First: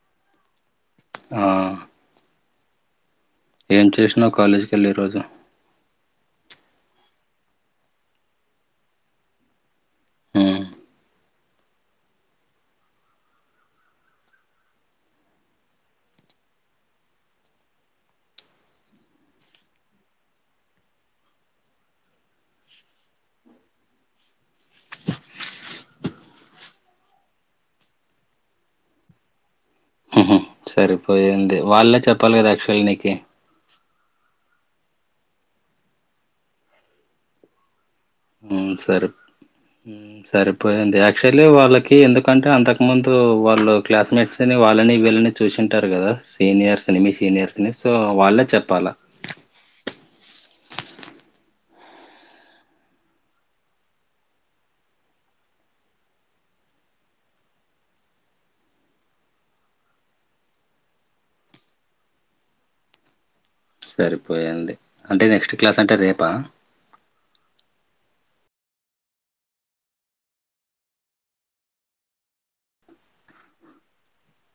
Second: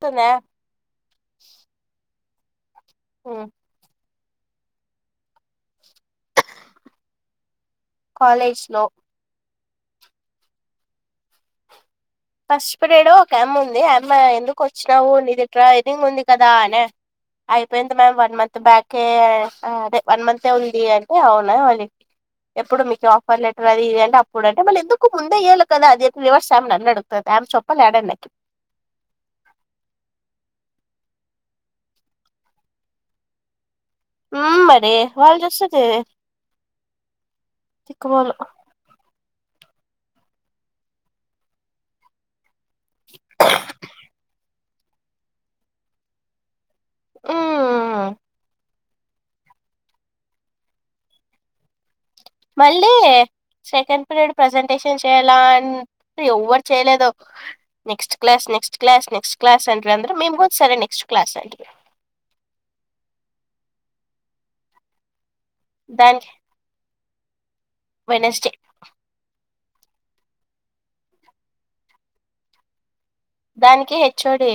తూనే ఆ ఉ ఏం చేసినావ్ కాలేజ్కి కేళ్ళ ఈ రోజు కాలేజ్ లో హ్మ్ ఫస్ట్ పిరేడ్ ఒక ఆమె ఉంది ఆమె ఎందుకు వచ్చినావు నీది ఇట్రా ఎడిటింగ్ ఉంది గదా అనే అయిపోయింది మ్యామ్ వన్ మంత్ బ్యాకే అదే వన్ మంత్ ఎ ఉంది అంటే అవునా అ ఎప్పుడు మీకు ఆఫర్ లెటర్ అది ఇది అంట అప్పుడ్ అంటే మళ్ళీ ఎందుకు ముందేయ్యాలి గదా అ రివర్స్ ఆమె నన్ను అడు ఆమె చెప్పాలి డాడ అన్నకి హుహు సరిపోయింది వాళ్ళే చెప్పాలి గదా అక్క్షవల్ నీకి ఉమ్ మరి వాళ్ళు చూస్తది తిక్కలోళ్ళు మ్ సరే ఉ సరిపోయింది అక్చువల్లీ వాళ్ళకి ఎందుకంటే అంతకు ముందు వాళ్ళు క్లాస్మేట్స్ అని వాళ్ళని వీళ్ళని చూసింటారు గదా సీనియర్స్ని మీ సీనియర్స్ని సో మ్మ్ వాళ్ళే చెప్పాలా మళ్ళీ సెకండ్ పీరియడ్ ప్రజెంటేషన్ చేయాల అంట ఎవ్వరు చేయలేదు next class next class next class అంట అంద్ర సరే మేము నెక్స్ట్ క్లాస్ అంటున్నాం సరిపోయింది అంటే నెక్స్ట్ క్లాస్ అంటే రేపా వెనస్టే దానికి హెచ్వోడి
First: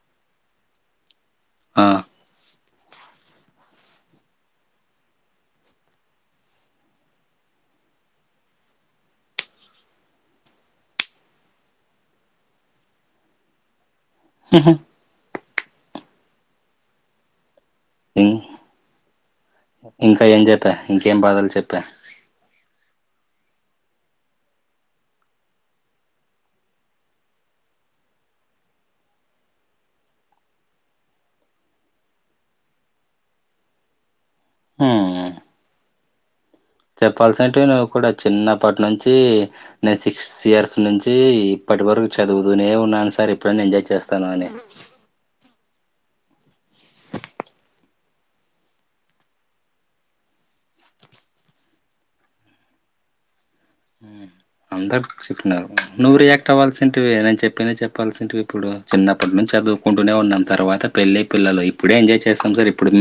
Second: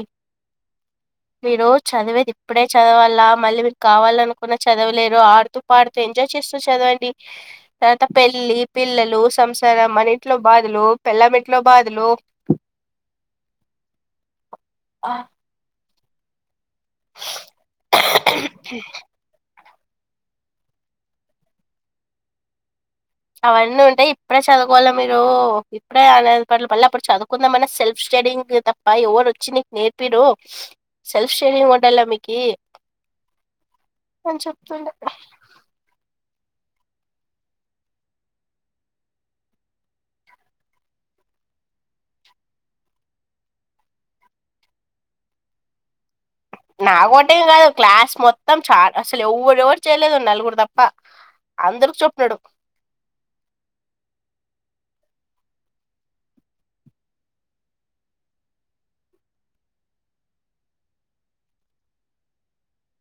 మీరు ఆ చదివేది ఇప్పుడే చదవాలా మళ్ళీ మీరు కావాల అనుకున్నా చదవలేరు ఆడుతూ పాడుతూ ఎంజాయ్ చేస్తూ చదవండి తర్వాత పెళ్ళి పిల్లలు సంసారం మన ఇంట్లో బాధలు పెళ్ల్ల ఇంట్లో బాధలు హహ ఆ ఇం ఉ ఇంకా ఏం చెప్పా ఇంకేం బాధలు చెప్పా అవన్నీ ఉంటయి ఇప్పుడే చదువుకోవాలి మీరు ఇప్పుడే ఆన పల వల్ల అప్పుడు చదువుకుందాం మన సెల్ఫ్ స్టడీంగ్ తప్ప ఎవరు వచ్చి నీకు నేర్పిరు సెల్ఫ్ షేరింగ్ ఉండాల మీకి అని చెప్తుండే చెప్పాల్సినంటే నువ్వు కూడా చిన్నప్పటి నుంచి నేను సిక్స్ ఇయర్స్ నుంచి ఇప్పటి వరకు చదువుతూనే ఉన్నాను సార్ ఎప్పుడనా ఎంజాయ్ చేస్తాన అని నాకుంటే గాదు క్లాస్ మొత్తం చా అసలు ఎవరు ఎవరు చేయలేదు నలుగురు తప్ప అందరకి చెప్పాడు అందరు చెప్పినారు నువ్వు రియాక్ట్ అవ్ల్సింటివి నేను చెప్పిన చెప్పాల్సింటివి ఇప్పుడు చిన్నప్పటి నుంచి చదువు కుంటూనే ఉన్నాం సర్ తర్వాత పెళ్ళి పిల్లలు ఇప్పుడే ఎంజాయ్ చేస్తాం సర్ ఇప్పుడు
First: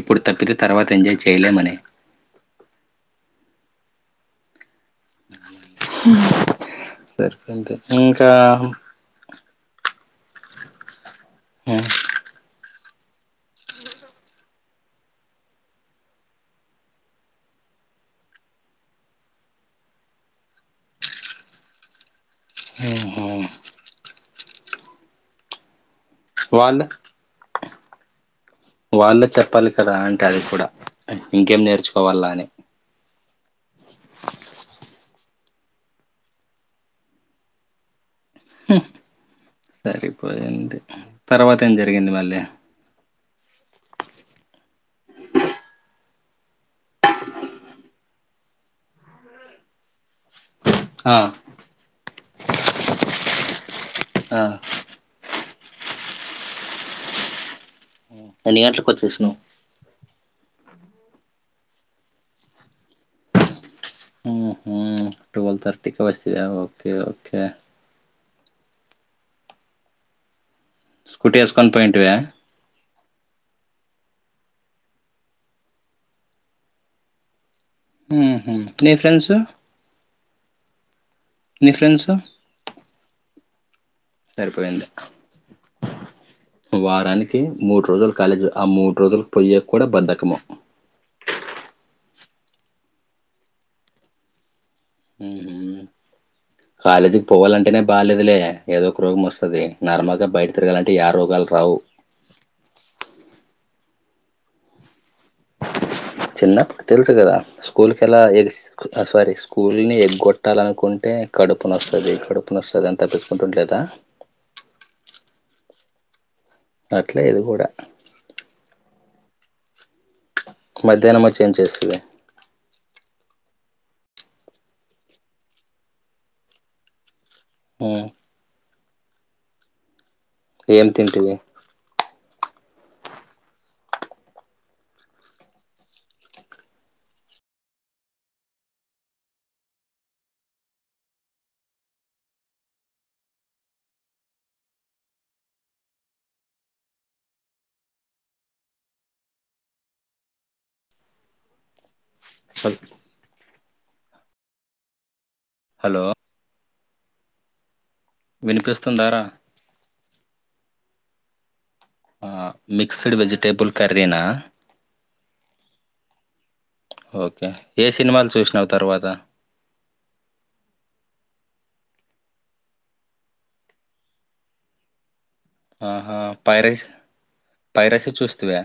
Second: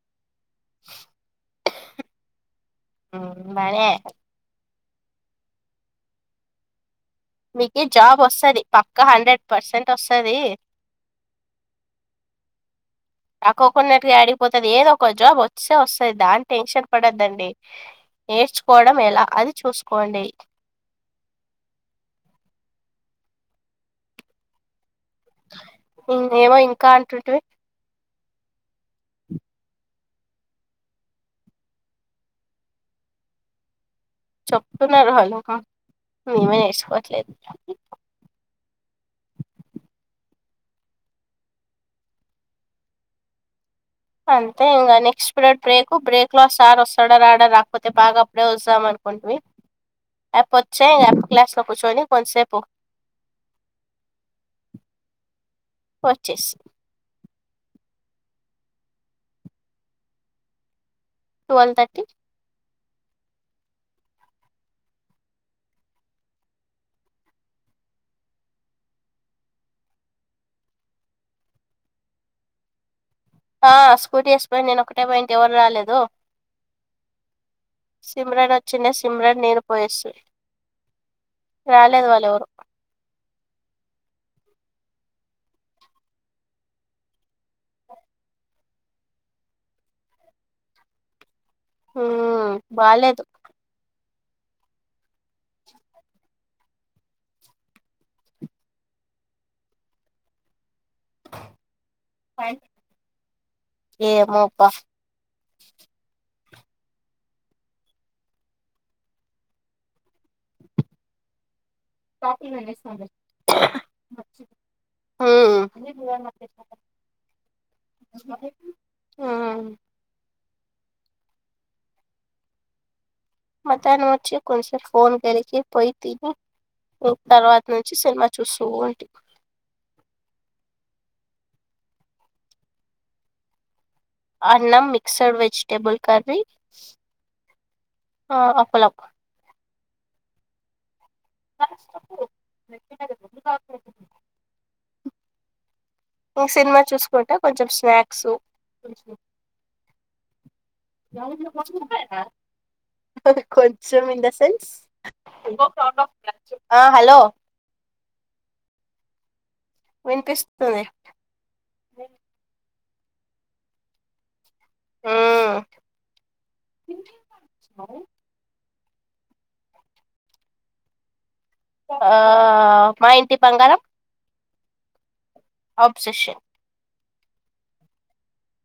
ఇప్పుడు తప్పితే తర్వాత ఎంజాయ్ చేయలేమని ఊ మరే ఇంకా ఇంక హండ్రెడ్ పర్సెంట్ వస్తది ఆ తక్కకున్నట్టుగా ఆడిగిపోతది ఏదో ఒక జాబ్ వస్తే వస్తుంది దాని టెన్షన్ పడద్దండి నేర్చుకోవడం ఎలా అది చూసుకోండి ఆహ ఇంనేమో వాళ్ళు ఇంకా అంటుంటివి వాళ్ళే చెప్పాలి కదా అంటే అది కూడా ఇంకేం నేర్చుకోవాలా అని చెప్తున్నారు వాళ్ళు మేమే నేర్చుకోవట్లేదు సరిపోయింది తర్వాత ఏం జరిగింది మళ్ళీ అంతే ఇంకా నెక్స్ట్ పీరియడ్ బ్రేక్ బ్రేక్ లో సార్ వస్తాడా రాడా రాకపోతే బాగా అప్పుడే వస్తాం అనుకుంటిమి రెప్ ఓచ్చేయ్ ఆ [unintelligible] క్లాస్ లో కూర్చొని కొంసేపు ఆ వచ్చేస్ ఎన్ని గంట్లకి వచ్చేసినవ్ ట్వవల్ తర్టీ ఊహు ఉ ట్వల్వ్ థర్టీకి వస్తాయ ఓకే ఓకే స్కూటీ యేస్కొని పోయింటివ ఆ స్కూటీ ఏసిపోయి నేను ఒకటే పోయింటి ఎవరు రాలేదు సిమ్రన్ ఉహు వచ్చిండే నీ ఫ్రెండ్స్ సిమ్రన్ నేను పోయేస్తి నీ రాలేదు ఫ్రెండ్స్ వాళ్ళెవరు సరిపోయింది వారానికి మూడు రోజులు కాలేజీ ఆ మూడు రోజులు పోయ్య కూడా బంధకము ఊ బాలేదు ఊహు కాలేజీకి పోవాలంటేనే బాగాలేదులే ఏదో ఒక రోగం వస్తది నార్మల్గా బయట తిరగాలంటే యా రోగాలు రావు ఏమోప్ప చిన్నప్పుడు తెలుసు కదా స్కూల్కి ఎలా ఏస్ ఆ సారీ స్కూల్ని ఎగ్గొట్టాలనుకుంటే కడుపు నొస్తది కడుపు నోస్తది అని తపించుకుంటుంటెలేదా ఊ అట్లే ఇది గూడ ఆమ్ మధ్యాహ్నం వచ్చి ఏం చేస్తది మధ్యాహ్నం వచ్చి కొంచెం ఫోన్ గెలికి పోయి తిని తర్వాత నుంచి సినిమా చూస్తూ ఉంటి ఏమ్ తింటివి అన్నం మిక్సడ్ వెజిటబుల్ కర్రీ ఆ అపలం ఇ సినిమా చూసుకుంట కొంచెం స్నాక్స్ కొంచెం ఇన్ ద సెన్స్ హలో ఆ హలొ వినిపిస్తుందార విన్పిస్తుంది మిక్స్డ్ వెజిటేబుల్ కర్రీనా మ్మ్ ఓకే ఏ సినిమాలు చూసినావ్ తర్వాత మా ఇంటి బంగారం అబ్సెషన్ పైరాసి పైరాసి చూస్తీవా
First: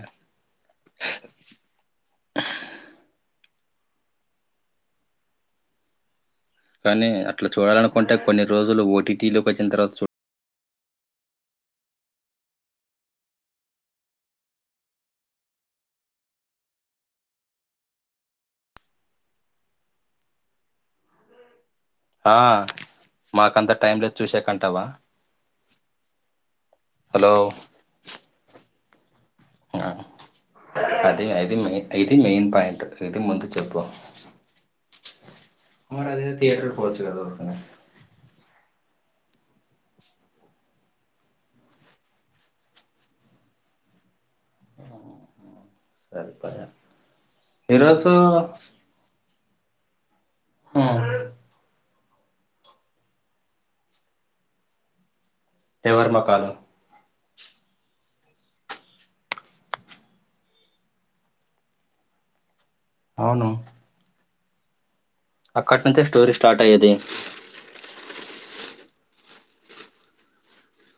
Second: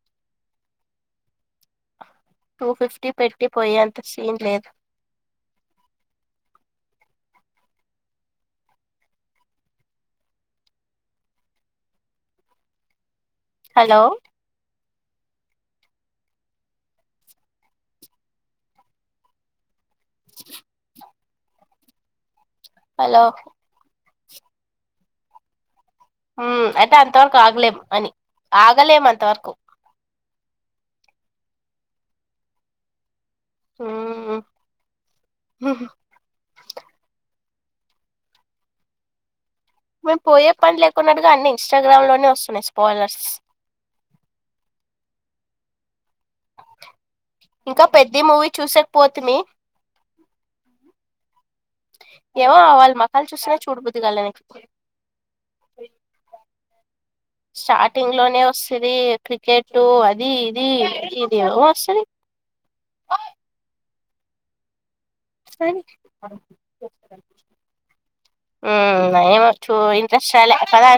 టూ ఫిఫ్టీ పెట్టి పోయే అంత సీన్ లేదు. కానీ అట్లా చూడాలనుకుంటే కొన్ని రోజులు ఓటీటీలోకి వచ్చిన తర్వాత.. హలో.. హలో మాకంత టైం లేదు చూసేకంటావా అంటే అంతవరకు హలో ఆగలేం అని ఆగలేము అంత వరకు అది అది మే ఇది మెయిన్ పాయింట్ ఇది ముందు చెప్పు మ్మ్ అదేదో థీయేటర్ కి పోవచ్చు గద ఉరికినే మేము పోయే పని లేకున్నట్టుగా అన్ని ఇన్స్టాగ్రామ్ లోనే వస్తున్నాయి. స్పాలర్స్. సరిపోయా ఇంకా ఈరోజు పెద్ది మూవీ చూసేకిపొతిమి హ్మ్ ఏమో వాళ్ళు మకాలు చూస్తేనే చూడబుద్దిగాలె ఎవరు మోకాలు స్టార్టింగ్ లోనే వస్తుంది. క్రికెట్ అది ఇది ఇదిో వస్తుంది. అవును అక్కట్ నుంచే స్టోరీ స్టార్ట్ అయ్యేది. ఏమ చూ ఇంట్రెస్ట్ రాలే పదా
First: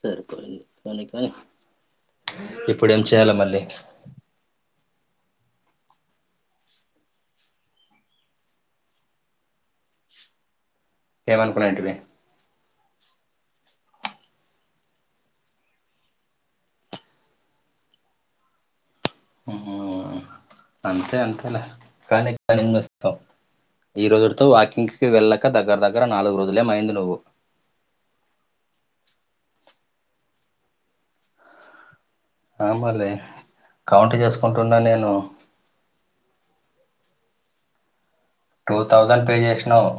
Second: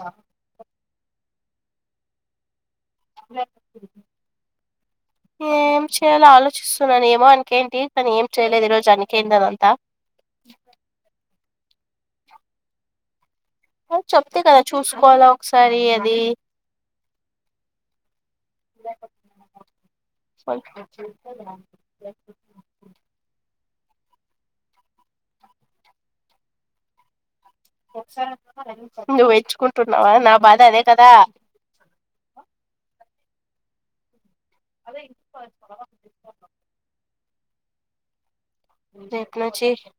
సరిపోయింది కానీ కానీ ఇప్పుడు ఏం చేయాల మళ్ళీ ఏం చేయలో ఆలోచిస్తున్నాను. ఏమో అనకేంటి తను ఏం చేయలేదు ఈ రోజు అనకేంటి దనింతా ఏమనుకున్నా ఏంటి ఇే చెప్తే కదా చూసుకోవాలా ఒకసారి అది ఇ హ్మ్మ్ అంతే అంతేలా కానీ ఈ రోజుతో వాకింగ్కి వెళ్ళక దగ్గర దగ్గర నాలుగు రోజులేమ అయింది. నువ్వు నువ్వుేచ్చుకుంటున్నావా నా బాధ అదే కదా రామలే కౌంట్ చేసుకుంటున్నా. నేను టూ థౌజండ్ రేపు పే నుంచి చేసినావు.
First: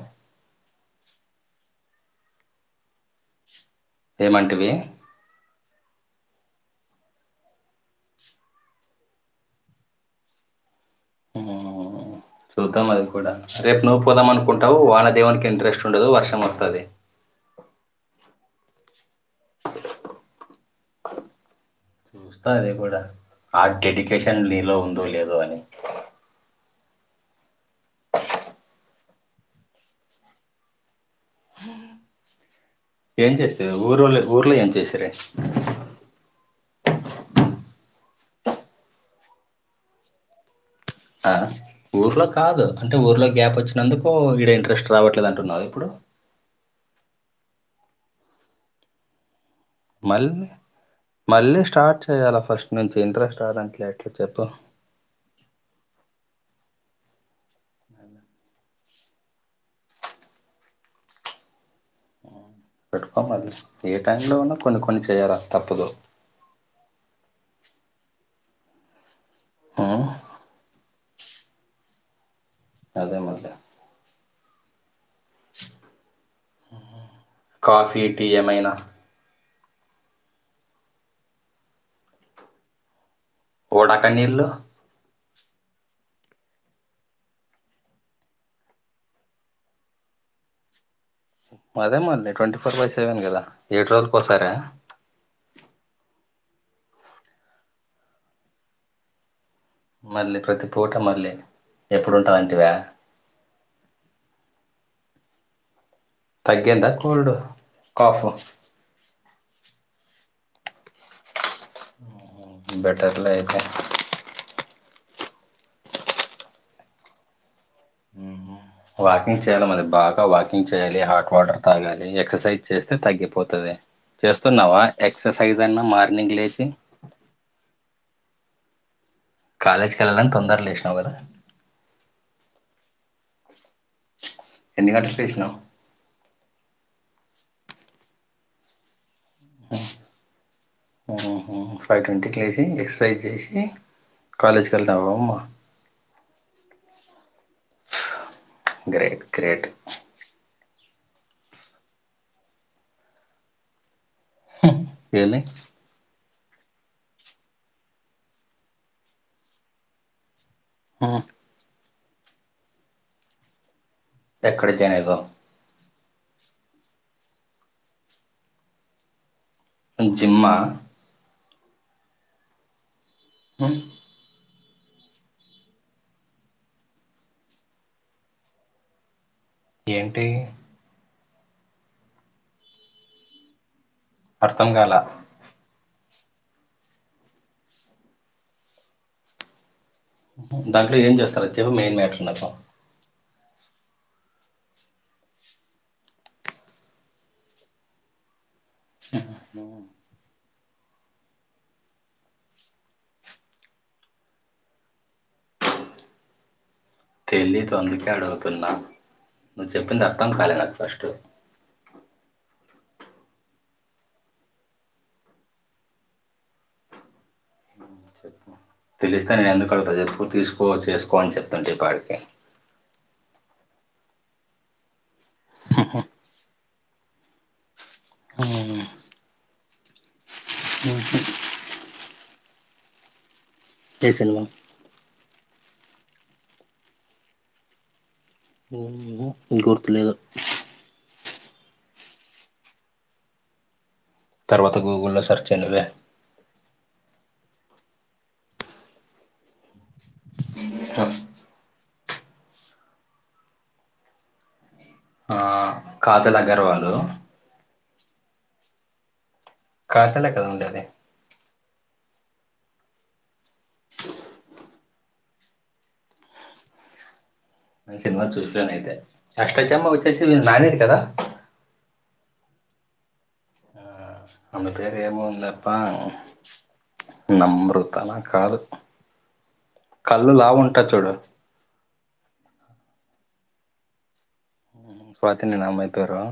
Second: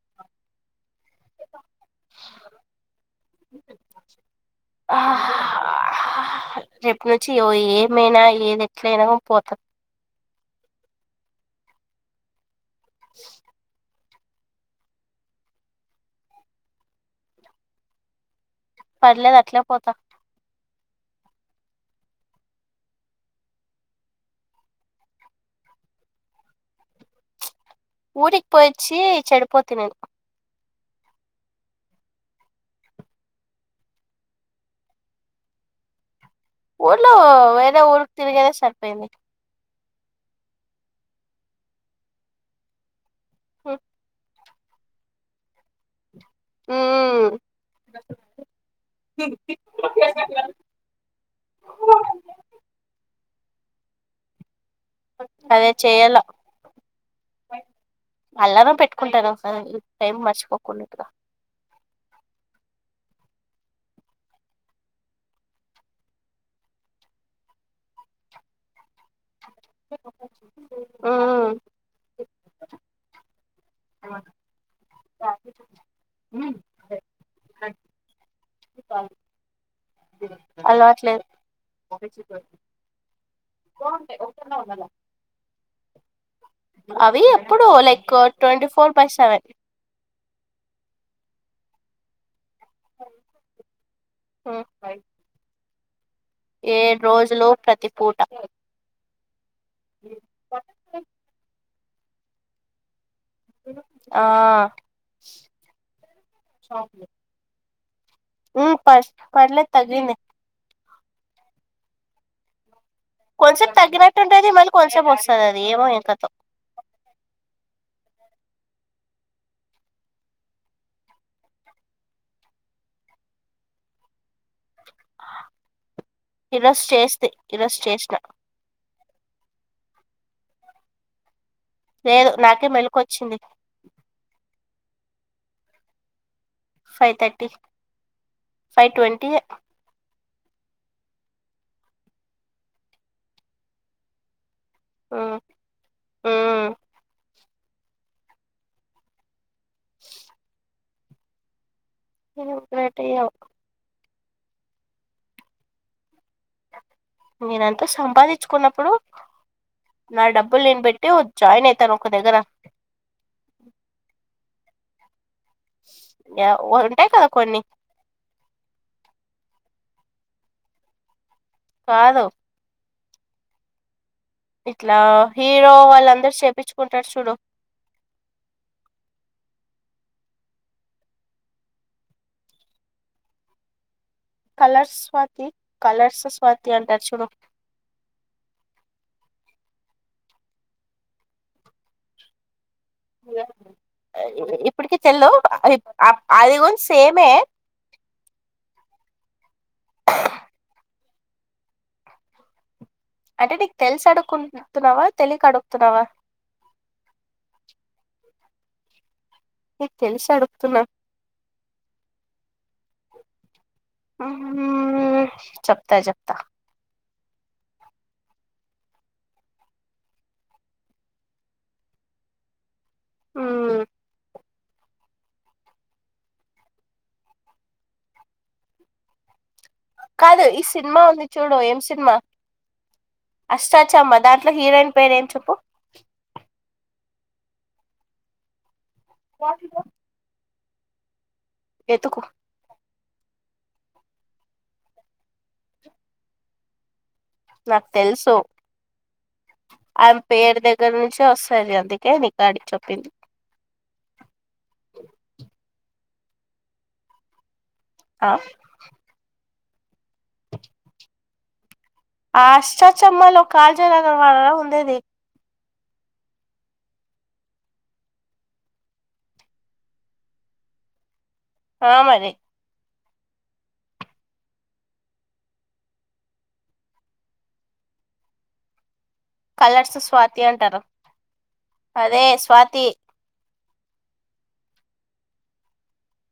ఏమంటివి [inaudible] రేపు నుంచి ఏమైనా ఏది ఎట్ల అయినా పోతా చూద్దాం అది కూడా రేపు నువ్వు పోదామ అనుకుంటావు వానదేవనికి ఇంట్రెస్ట్ ఉండదు. వర్షం వస్తుంది. పర్లేదు. దట్లా పోత చూస్తా అది కూడా ఆ డెడికేషన్ నీలో ఉందో లేదో అని. ఊరీకి పోయాచీ చెడుపోతిని నెను ఏం చేస్తిరి ఊర్ళ్ళ ఊర్లో ఏం చేసిరి ఊళ్ళ వేరే ఊరికి తిరిగాడమే సరిపోయింది. ఆ ఊర్లో కాదు అంటే ఊర్లో గ్యాప్ వచ్చినందుకు ఈడ ఇంట్రెస్ట్ రావట్లేదు అంటున్నారు. ఇప్పుడు ఆ మళ్ళీ మళ్ళీ స్టార్ట్ చేయాల ఫస్ట్ నుంచి ఇంట్రెస్ట్ రాదంట్లో ఎట్లా చెప్పు అదే చెయాల అల్లారం పెట్టుకుంటను ఒకసారి టైం మర్చిపోకుండాట్టుగా పెట్టుకోమది ఏ టైంలో ఉన్నా కొన్ని కొన్ని చేయాలా తప్పదు మ్మ్ అదే మరి కాఫీ టీ ఏమైన అలవాటు లేదు ఉడక నీళ్లు అవి ఎప్పుడు like twenty four by seven అదే మళ్ళీ ట్వంటీ ఫోర్ బై సెవెన్ కదా ఏడు రోజుల పోసారా బ ఏడు రోజులు ప్రతి పూట మళ్ళీ ప్రతి పూట మళ్ళీ ఎప్పుడుంట అంటివ ఆ తగ్గిందా కుల్డ్ కాఫ్ ఉ [unintelligible] తగ్గింది బెటర్లే అయితే కొంచెంపు తగ్గినట్టుంటేది మళ్ళీ కొంచసేపు వస్తుంది అది ఏమో ఎం కథో ఉ వాకింగ్ చేయలో అది బాగా వాకింగ్ చేయాలి హాట్ వాటర్ తాగాలి ఎక్సర్సైజ్ చేస్తే తగ్గిపోతది చేస్తున్నావా ఎక్సర్సైజ్ అన్నా మార్నింగ్ లేచి ఈరోజు చేస్తే ఈ రోజు చేసిన కాలేజ్కి వెళ్ళాలని తొందర్గ లేసినా కదా లేదు నాకే మెలికొచ్చింది ఎన్ని గంటలకు లేసినవ్ ఫైవ్ థట్టి ఫైవ్ ట్వంటీ ఉహు ఫైవ్ ట్వంటీకి లేసి ఎక్సర్సైజ్ చేసి కాలేజ్ వెళ్త [unintelligible] ఉమ్మ ఉమ్ గ్రేట్ గ్రేట్ ఎం గ్రేటో ఏమో [unintelligible] నేనంతా సంపాదించుకున్నప్పుడు నా డబ్బులు నేను పెట్టి [unintelligible] జాయిన్ అయితాను ఒక దగ్గర ఎక్కడ జాయినైతావ్ య ఉంటాయి కదా కొన్ని జిమ్మ కాదు ఉ ఇట్లా హీరో వాళ్ళందరు చేపిచుకుంటారు చూడు ఏంటి అర్థం కాల కలర్స్ స్వాతి కలర్స్ స్వాతి అంటారు చూడు దాంట్లో ఏం చేస్తారు అది చెప్పు మెయిన్ మ్యాటర్ నాకు ల అది ఇప్పటికి తెల్దు అ అదిగూడ సేమే ఉ అంటే నీకు తెలిసు అడుకుంటున్నావా తెలిక అడుగుతున్నావా తెలీదు అందుకే అడుగుతున్నా నువ్వు నీకు చెప్పింది అర్థం తెలిసి కాలే నాకు అడుగుతున్నా ఫస్ట్ అ ఉ చెప్తా చెప్తా తెలిస్తే నేను ఎందుకుడత చెప్పు తీసుకో చేసుకో అని చెప్తుంటే ఈ పాటికే ఉ ఉహు ఉ కాదు ఈ సినిమా ఉంది చూడు ఏం సినిమా అష్టా ఏ చమ్మా సినిమా దాంట్లో హీరోయిన్ పేరు ఏం చెప్పు ఉహు గుర్తులేదు ఎతుకు తర్వాత గూగుల్లో సెర్చచెయ్ నువ్వే నాకు తెలుసు ఆయమె పేరు దగ్గర నుంచే వస్ సరే అందుకే నీకి అడికి చెప్పింది ఆ కాజల్ అగర్వాలు ఆ కాజలే కదా ఉండేది ఆ ఆష్ట చమ్మలో కాజలగర్వాల్లా ఉండేది నేను సినిమా చూసాను అయితే అస్టా చమ్మ వచ్చేసి నానిది కదా ఆ మరి ఆ ఆమె పేరు ఏమో ఉంది అబ్బా నమ్రత నా కాదు కలర్స్ కళ్ళు స్వాతి లావు ఉంటా అంటారు చూడు అదే స్వాతి స్వాతి నేన ఆ అమ్మాయి పేరు